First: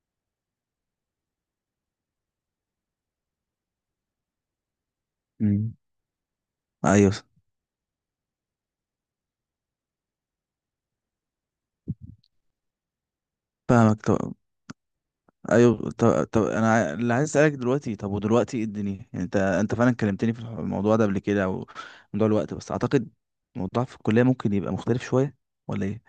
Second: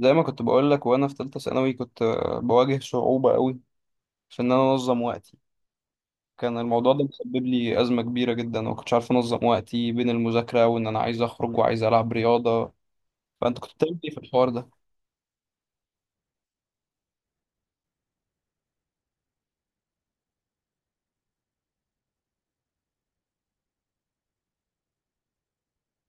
زي ما كنت بقول لك وانا في ثالثه ثانوي كنت بواجه صعوبه قوي في ان انا انظم وقتي. مم. كان الموضوع ده ايوه، مسبب لي ازمه كبيره جدا وما كنتش عارف انظم وقتي بين المذاكره وان انا عايز اخرج وعايز العب رياضه. فانت كنت بتعمل فاهمك. ايه في طب الحوار ده؟ ايوه، طب انا اللي عايز اسالك دلوقتي. طب ودلوقتي ايه الدنيا؟ يعني انت فعلا كلمتني في الموضوع ده قبل كده، او موضوع الوقت بس اعتقد. الموضوع في الكليه ممكن يبقى مختلف شويه، ولا ايه؟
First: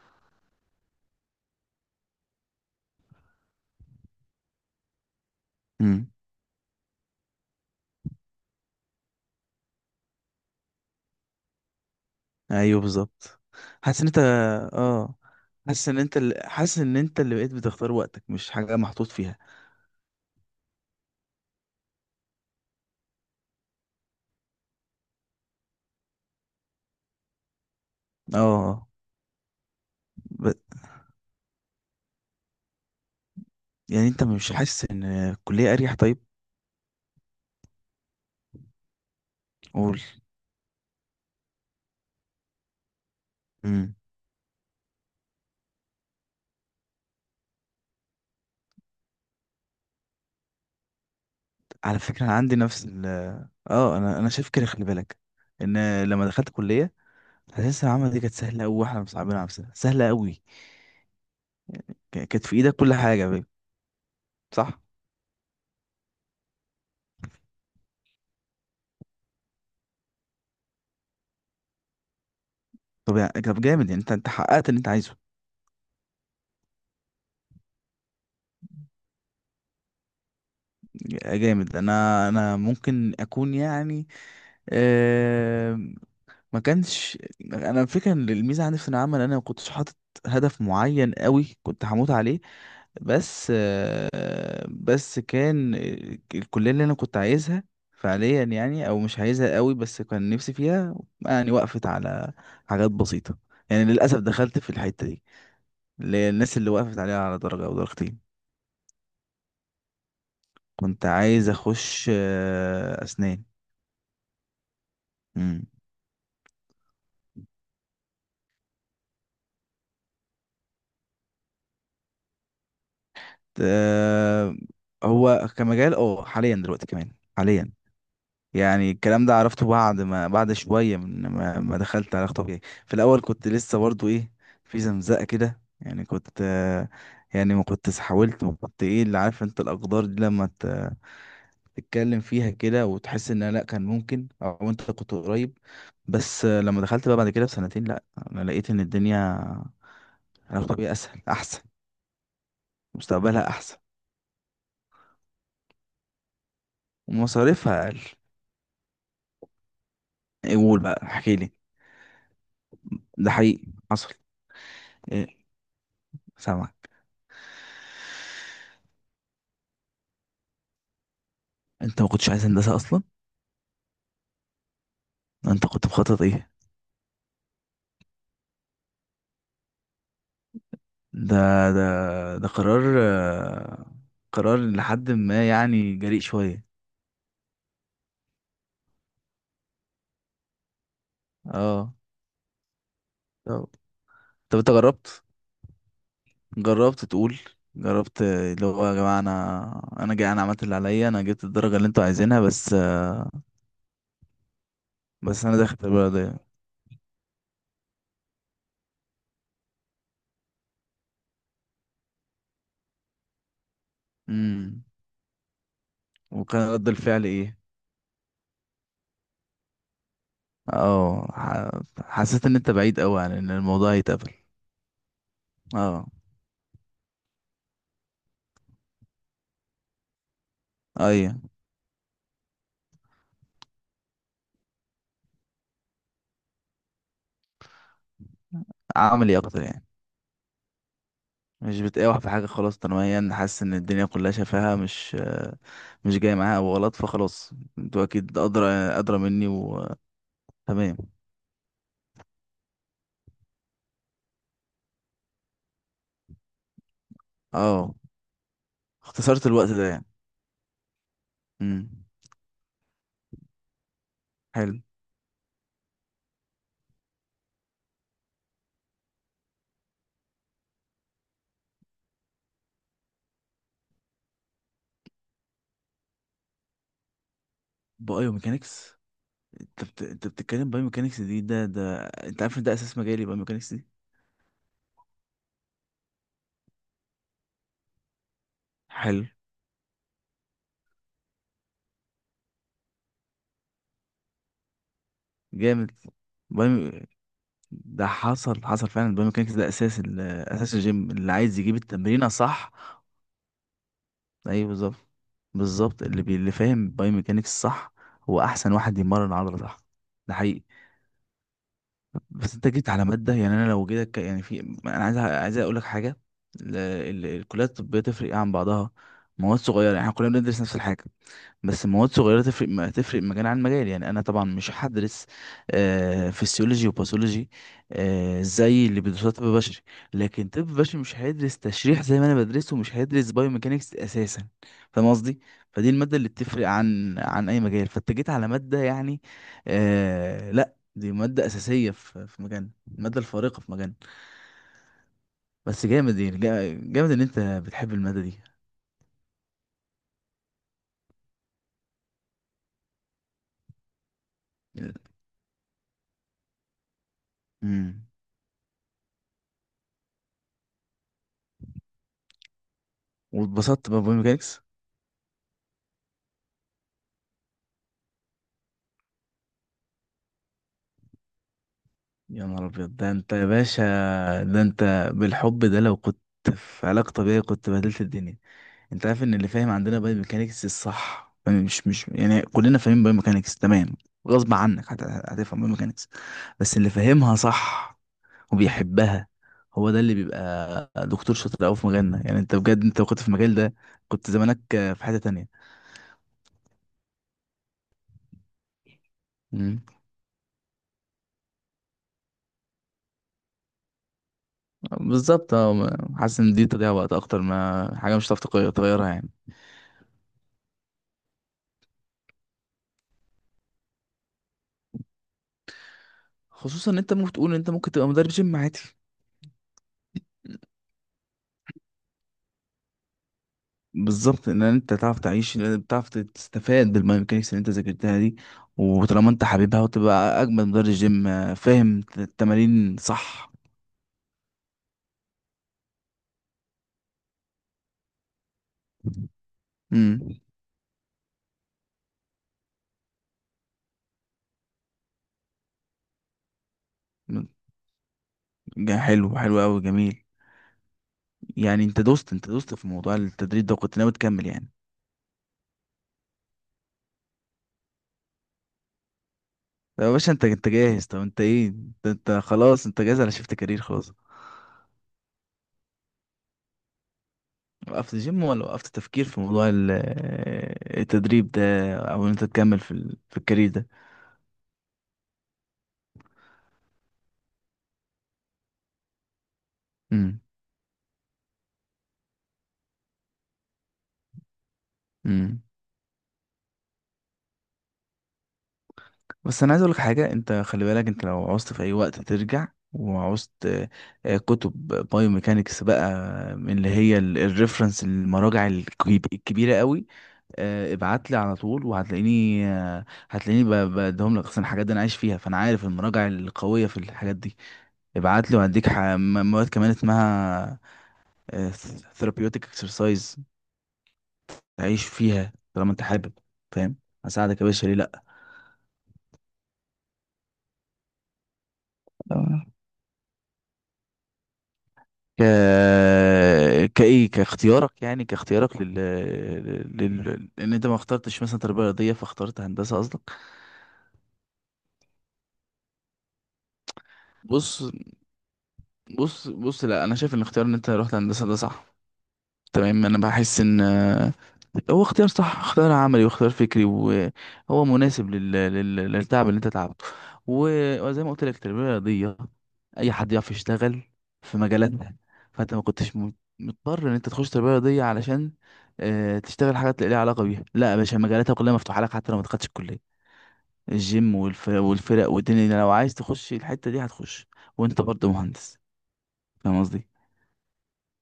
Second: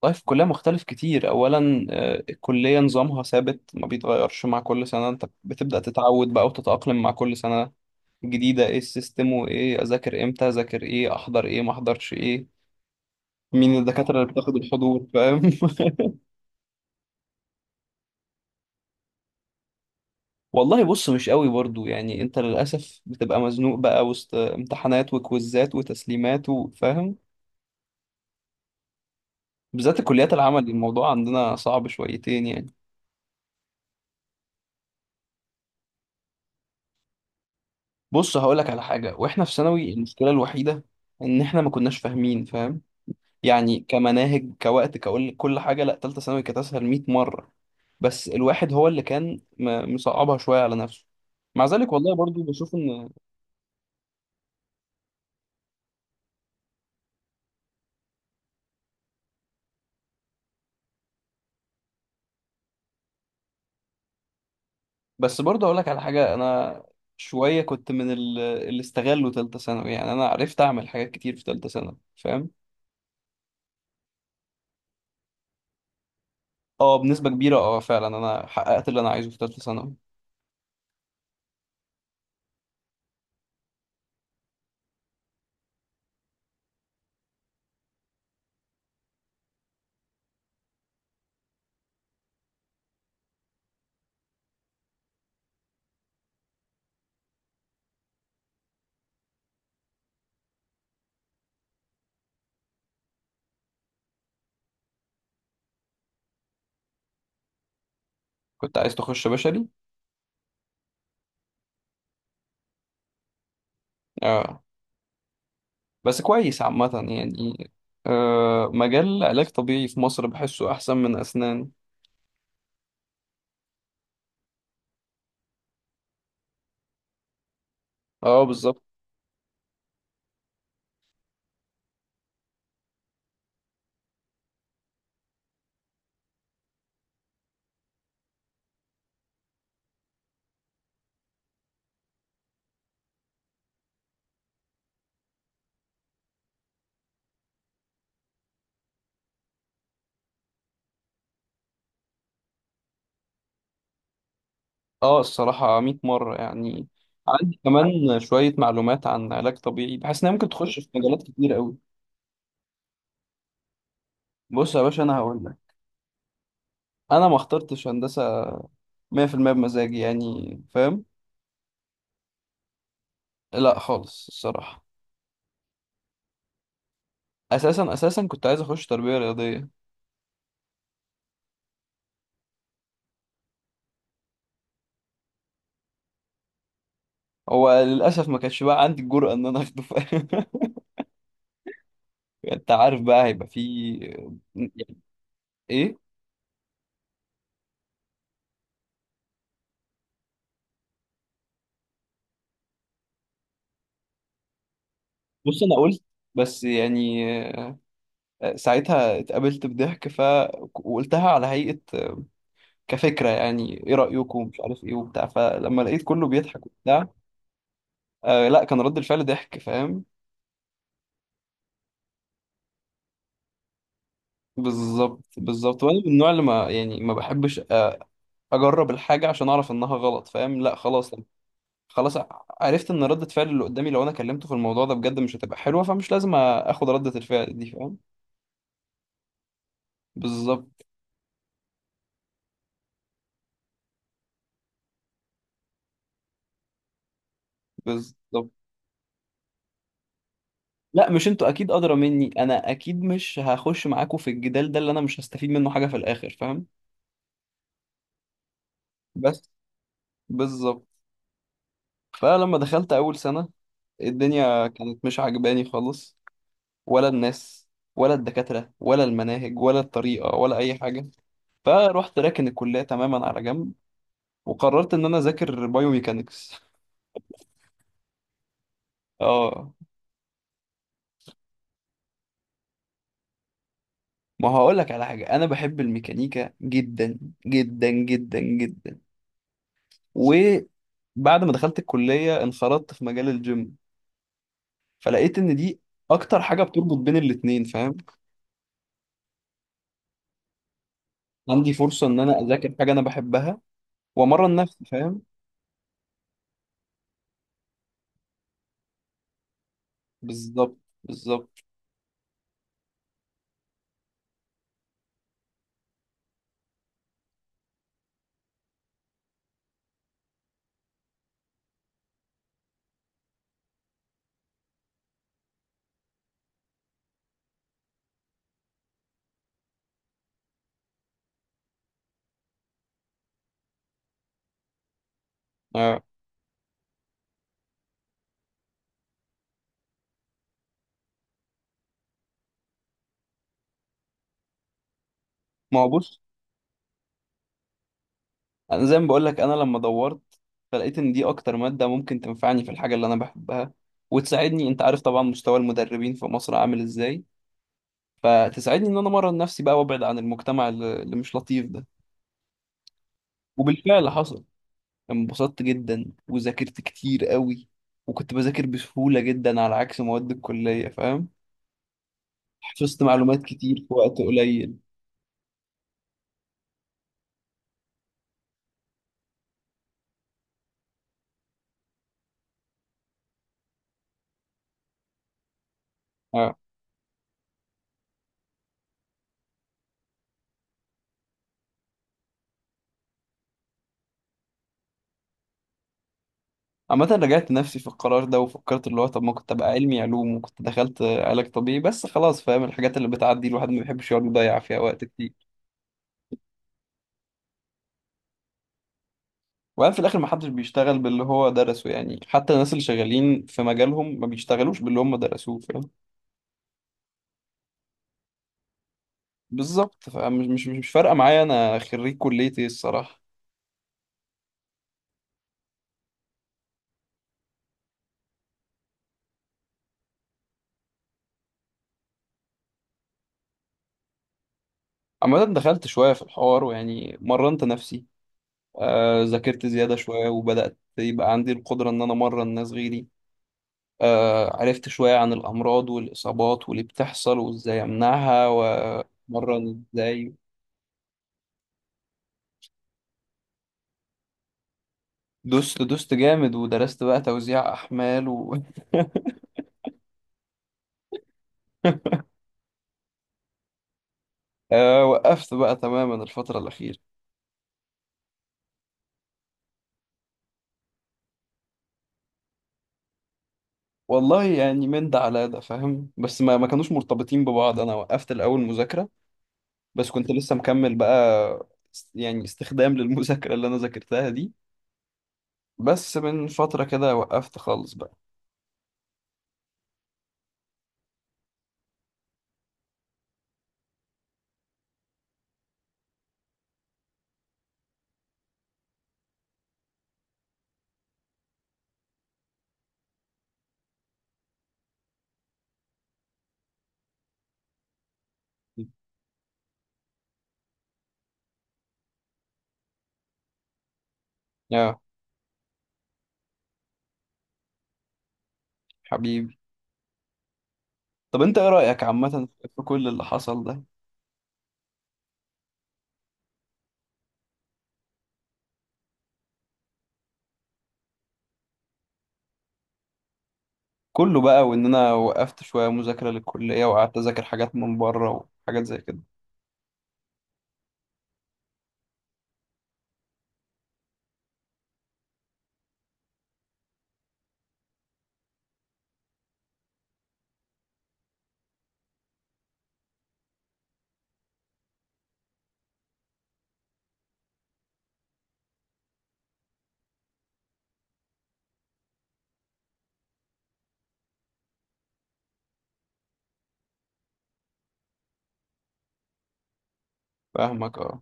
طيب في الكليه مختلف كتير، اولا الكليه نظامها ثابت ما بيتغيرش، مع كل سنه انت بتبدا امم. تتعود بقى وتتاقلم مع كل سنه جديده، ايه السيستم وايه اذاكر امتى اذاكر ايه احضر ايه ما احضرش ايه، ايوه بالظبط. مين حاسس ان انت الدكاتره اللي بتاخد الحضور، اه فاهم؟ حاسس ان انت اللي بقيت بتختار وقتك، مش حاجه محطوط فيها. والله بص مش قوي برضو، يعني انت للاسف بتبقى مزنوق بقى وسط امتحانات وكويزات وتسليمات وفاهم، اه. بالذات الكليات ب... العمل الموضوع عندنا صعب شويتين يعني. يعني انت مش حاسس ان الكليه اريح؟ طيب، بص هقولك على حاجه، واحنا في ثانوي قول. المشكله الوحيده ان احنا ما كناش فاهمين، فاهم؟ يعني كمناهج كوقت كقول كل حاجه، لا، تالتة ثانوي كانت اسهل 100 مره، بس الواحد هو اللي كان مصعبها شويه على نفسه. مع ذلك على والله فكرة أنا برضو عندي بشوف نفس ان اه أنا شايف كده. خلي بالك إن لما دخلت كلية، حاسس العمل دي كانت سهلة أوي وإحنا مصعبين على نفسنا سهلة أوي. كانت في إيدك كل حاجة بقى. صح؟ بس برضه اقول لك على حاجه، انا شويه كنت اللي استغلوا تالتة ثانوي، يعني انا عرفت اعمل حاجات كتير في تالتة ثانوي فاهم. طب يعني طب جامد يعني، أنت حققت اللي أنت عايزه. اه بنسبه كبيره، اه فعلا انا حققت اللي انا عايزه في تالتة ثانوي. جامد. أنا ممكن أكون يعني آه ما كانش. أنا الفكرة إن الميزة عندي في العمل، أنا ما كنتش حاطط هدف معين أوي كنت هموت عليه. بس كان الكلية اللي أنا كنت عايزها فعليا يعني، أو مش عايزها قوي بس كان نفسي فيها يعني. وقفت على حاجات بسيطة يعني. للأسف دخلت في الحتة دي، اللي هي الناس اللي وقفت عليها على درجة أو درجتين. كنت عايز تخش بشري. كنت عايز أخش أسنان. اه مم. بس كويس عامه يعني، آه مجال علاج طبيعي في مصر بحسه احسن من اسنان. آه، هو كمجال اه حاليا دلوقتي كمان، حاليا. اه بالظبط. يعني الكلام ده عرفته بعد ما، بعد شوية من ما دخلت علاقة طبيعية. في الأول كنت لسه برضو إيه، في زمزقة كده يعني. كنت يعني ما كنت حاولت، ما كنت إيه اللي، عارف أنت الأقدار دي لما تتكلم فيها كده وتحس إن لأ كان ممكن، أو أنت كنت قريب. بس آه، لما دخلت بقى بعد كده بسنتين، لأ، أنا لقيت إن الدنيا، علاقة طبيعية أسهل، أحسن، مستقبلها أحسن، اه الصراحه 100 مره يعني. عندي ومصاريفها أقل. كمان شويه معلومات عن علاج طبيعي، بحس انها ممكن إيه؟ تخش قول في بقى، مجالات كتير احكيلي. قوي. ده حقيقي حصل؟ بص يا باشا انا إيه؟ هقول، سامع. انا ما اخترتش هندسه 100% بمزاجي يعني فاهم. انت ما كنتش عايز هندسة اصلا. لا خالص الصراحه. انت كنت مخطط ايه؟ اساسا كنت عايز اخش تربيه رياضيه. ده ده ده قرار قرار لحد ما يعني جريء شوية. هو للاسف ما كانش بقى عندي الجرأه ان انا اخده فاهم. اه. انت عارف بقى هيبقى طب، في، طب انت يعني جربت؟ ايه. جربت تقول؟ جربت اللي هو يا جماعة انا، جاي، انا عملت اللي عليا، انا جبت الدرجة اللي انتوا عايزينها، بس انا بص انا داخل قلت، البلد دي. بس يعني ساعتها اتقابلت بضحك، ف وقلتها على هيئه، كفكره يعني ايه رايكم مش عارف امم. ايه وبتاع، فلما لقيت كله بيضحك وكان رد وبتاع. الفعل ايه؟ آه لا كان رد الفعل ضحك فاهم. اه، حسيت ان انت بعيد قوي عن ان الموضوع يتقبل. بالظبط بالظبط، وانا اه من النوع اللي ما يعني ما بحبش اجرب الحاجه عشان اعرف انها غلط فاهم. لا خلاص ايوه. خلاص، عرفت ان رده فعل اللي قدامي لو انا كلمته في الموضوع ده بجد مش هتبقى حلوه، فمش لازم اخد رده الفعل دي فاهم. عملي اكتر يعني. بالظبط مش بتقاوح في حاجة، خلاص تنميا، حاسس ان الدنيا كلها شفاها، مش جاي معاها أو غلط، فخلاص انتوا اكيد بالظبط. ادرى، ادرى مني. وتمام. لا مش انتوا اكيد ادرى مني، انا اكيد مش هخش معاكوا في الجدال ده اللي انا مش هستفيد منه حاجه في الاخر فاهم. اه، اختصرت بس الوقت ده يعني. بالظبط. امم. فلما دخلت اول سنه، الدنيا حلو. كانت مش عجباني خالص، ولا الناس ولا الدكاترة ولا المناهج ولا الطريقة ولا أي حاجة. فروحت راكن الكلية تماما على جنب، وقررت إن أنا أذاكر بايوميكانكس. بايوميكانكس؟ اه، انت بتتكلم بايوميكانكس دي؟ ده ده انت عارف ان ده اساس مجالي بايوميكانكس دي. ما هقول لك على حاجة، أنا بحب الميكانيكا جدا جدا جدا جدا. حلو. وبعد ما دخلت الكلية انخرطت في مجال الجيم، فلقيت إن دي جامد. أكتر حاجة بايو... بتربط بين الاتنين فاهم. ده حصل، حصل فعلا. البايوميكانكس ده اساس اساس الجيم اللي عايز عندي يجيب فرصة إن التمرينه أنا صح. أذاكر حاجة أنا بحبها وأمرن ايوه نفسي بالظبط. فاهم. بالظبط. اللي فاهم بايوميكانكس صح، هو احسن واحد يمرن عضله صح. ده حقيقي. بالظبط بالظبط. بس انت جيت على ماده، يعني انا لو جيتك يعني في، انا عايز، عايز اقول لك حاجه. الكليات الطبيه تفرق ايه عن بعضها؟ مواد صغيره. يعني احنا كلنا بندرس نفس الحاجه، بس مواد صغيرة تفرق، ما تفرق مجال عن مجال. يعني أنا طبعا مش هدرس فسيولوجي وباثولوجي، زي اللي بيدرسوها طب بشري، لكن طب بشري مش هيدرس تشريح زي ما أنا بدرسه، ومش هيدرس بايوميكانكس أساسا. فاهم قصدي؟ فدي اه المادة اللي بتفرق عن أي مجال، فأنت جيت على مادة يعني، لأ دي مادة أساسية في مجالنا. المادة الفارقة في مجالنا. ما بس هو جامد بص، يعني، جامد إن أنت بتحب المادة دي. انا زي ما بقول لك انا لما دورت فلقيت ان دي اكتر ماده ممكن تنفعني في الحاجه اللي انا بحبها وتساعدني، انت عارف طبعا مستوى المدربين في مصر عامل ازاي، امم. فتساعدني ان انا امرن نفسي بقى، وابعد عن المجتمع اللي مش لطيف ده. واتبسطت بقى وبالفعل حصل، بميكانكس. انبسطت جدا وذاكرت كتير قوي، وكنت بذاكر بسهوله جدا على عكس مواد الكليه فاهم. يا نهار ابيض، حفظت ده انت معلومات يا كتير باشا. في وقت ده قليل. انت، بالحب ده لو كنت في علاقة طبيعية كنت بهدلت الدنيا. انت عارف ان اللي فاهم عندنا باي ميكانيكس الصح فاهم؟ مش يعني كلنا فاهمين باي ميكانيكس تمام، غصب عنك هتفهم باي ميكانيكس. اه. بس اللي فاهمها صح وبيحبها، هو ده اللي بيبقى دكتور شاطر قوي في مجالنا. يعني انت بجد، انت لو كنت في المجال ده كنت زمانك في حتة تانية. عامة رجعت نفسي في القرار ده وفكرت اللي هو طب ما كنت ابقى مم. علمي علوم وكنت دخلت علاج طبيعي بس خلاص، فاهم الحاجات اللي بتعدي الواحد ما بيحبش يقعد يضيع فيها وقت كتير. بالظبط. اه، حاسس ان دي تضيع وقت اكتر ما حاجة مش هتعرف تغيرها يعني. وبعدين في الاخر ما حدش بيشتغل باللي هو درسه، يعني حتى الناس اللي شغالين في مجالهم ما بيشتغلوش باللي هم درسوه فاهم. خصوصا ان انت ممكن تقول ان انت ممكن تبقى مدرب جيم عادي. بالظبط، فمش مش مش مش فارقة معايا انا خريج كلية ايه الصراحة. بالظبط، ان انت تعرف تعيش، بتعرف تستفاد بالميكانيكس اللي انت ذاكرتها دي. وطالما انت حبيبها، وتبقى اجمد مدرب جيم، فاهم التمارين صح. عامة دخلت شوية في الحوار ويعني مرنت نفسي، ذاكرت زيادة امم. شوية وبدأت يبقى عندي القدرة ان انا امرن ناس غيري. عرفت شوية عن الأمراض والإصابات واللي بتحصل وإزاي أمنعها حلو، حلو قوي، وأتمرن جميل. إزاي. يعني انت دوست، انت دوست في موضوع التدريب ده وكنت ناوي تكمل يعني. دوست جامد ودرست بقى توزيع أحمال و... طب يا باشا انت، انت جاهز. طب انت ايه، انت, انت خلاص، انت جاهز على شيفت كارير خلاص. وقفت بقى تماما الفترة الأخيرة. وقفت جيم، ولا وقفت تفكير في موضوع التدريب ده، او ان انت تكمل في في الكارير ده؟ والله يعني من ده على ده فاهم، بس ما كانوش مرتبطين ببعض، أنا وقفت الأول مذاكرة، بس كنت امم. لسه مكمل بقى، يعني استخدام للمذاكرة اللي أنا ذاكرتها دي. إمم. بس من فترة كده وقفت خالص بقى. بس انا عايز اقولك حاجه، انت خلي بالك، انت لو عوزت في اي وقت ترجع، وعوزت كتب بايو ميكانيكس بقى، من اللي هي الريفرنس، المراجع الكبيره قوي، ابعت لي على طول، وهتلاقيني آه، هتلاقيني بديهم لك اصلا. الحاجات دي انا عايش فيها، فانا عارف المراجع القويه في الحاجات دي. ابعت لي وهديك مواد كمان اسمها ثيرابيوتيك اكسرسايز. يا تعيش فيها طالما انت حابب. فاهم. هساعدك يا باشا، ليه. حبيبي. طب أنت إيه رأيك عامة لا. في كل اللي حصل ده ك كايه، كاختيارك يعني، كاختيارك لان انت ما اخترتش مثلا تربيه رياضيه، فاخترت هندسه قصدك. كله بقى، وان انا وقفت شويه مذاكره للكليه وقعدت اذاكر حاجات بص، من بره وحاجات زي كده. بص، بص، لا انا شايف ان اختيار ان انت رحت هندسه ده صح، تمام. انا بحس ان هو اختيار صح، اختيار عملي واختيار فكري، وهو مناسب للتعب اللي انت تعبته. وزي ما قلت لك، التربيه الرياضيه اي حد يعرف يشتغل في مجالاتها. فانت ما كنتش مضطر ان انت تخش تربيه رياضيه علشان تشتغل حاجات ليها علاقه بيها. لا يا باشا، مجالاتها كلها مفتوحه لك حتى لو ما دخلتش الكليه. الجيم والفرق والدنيا، لو عايز تخش الحته دي هتخش، وانت برضه مهندس. فاهم قصدي؟ فاهمك اه.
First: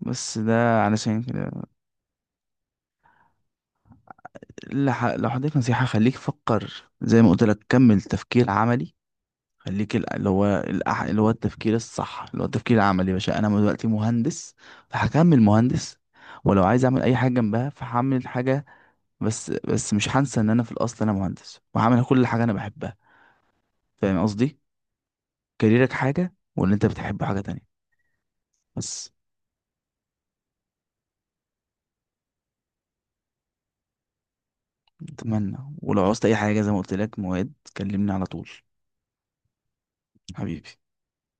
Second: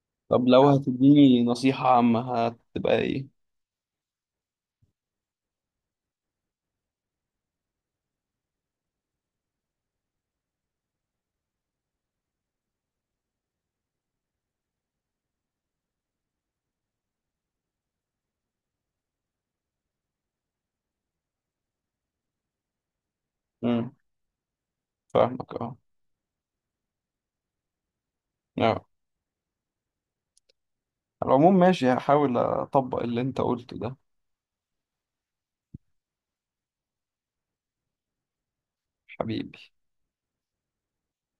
بس طب لو ده علشان هتديني كده. نصيحه عامه هتبقى ايه؟ لو حضرتك نصيحة، خليك فكر، زي ما قلت لك كمل تفكير عملي. خليك اللي هو اللي هو التفكير الصح، اللي هو التفكير العملي. يا باشا أنا دلوقتي مهندس، فهكمل مهندس. ولو عايز أعمل أي حاجة جنبها فهعمل حاجة. بس مش هنسى إن أنا في الأصل أنا مهندس، وهعمل كل حاجة أنا بحبها. امم. فاهم قصدي؟ فاهمك اه. كاريرك حاجة، واللي أنت بتحبه حاجة تانية. آه. بس. على العموم ماشي، هحاول اطبق اللي انت قلته ده. أتمنى، ولو عوزت أي حاجة زي ما قلت لك مواد، كلمني على طول. حبيبي. حبيبي.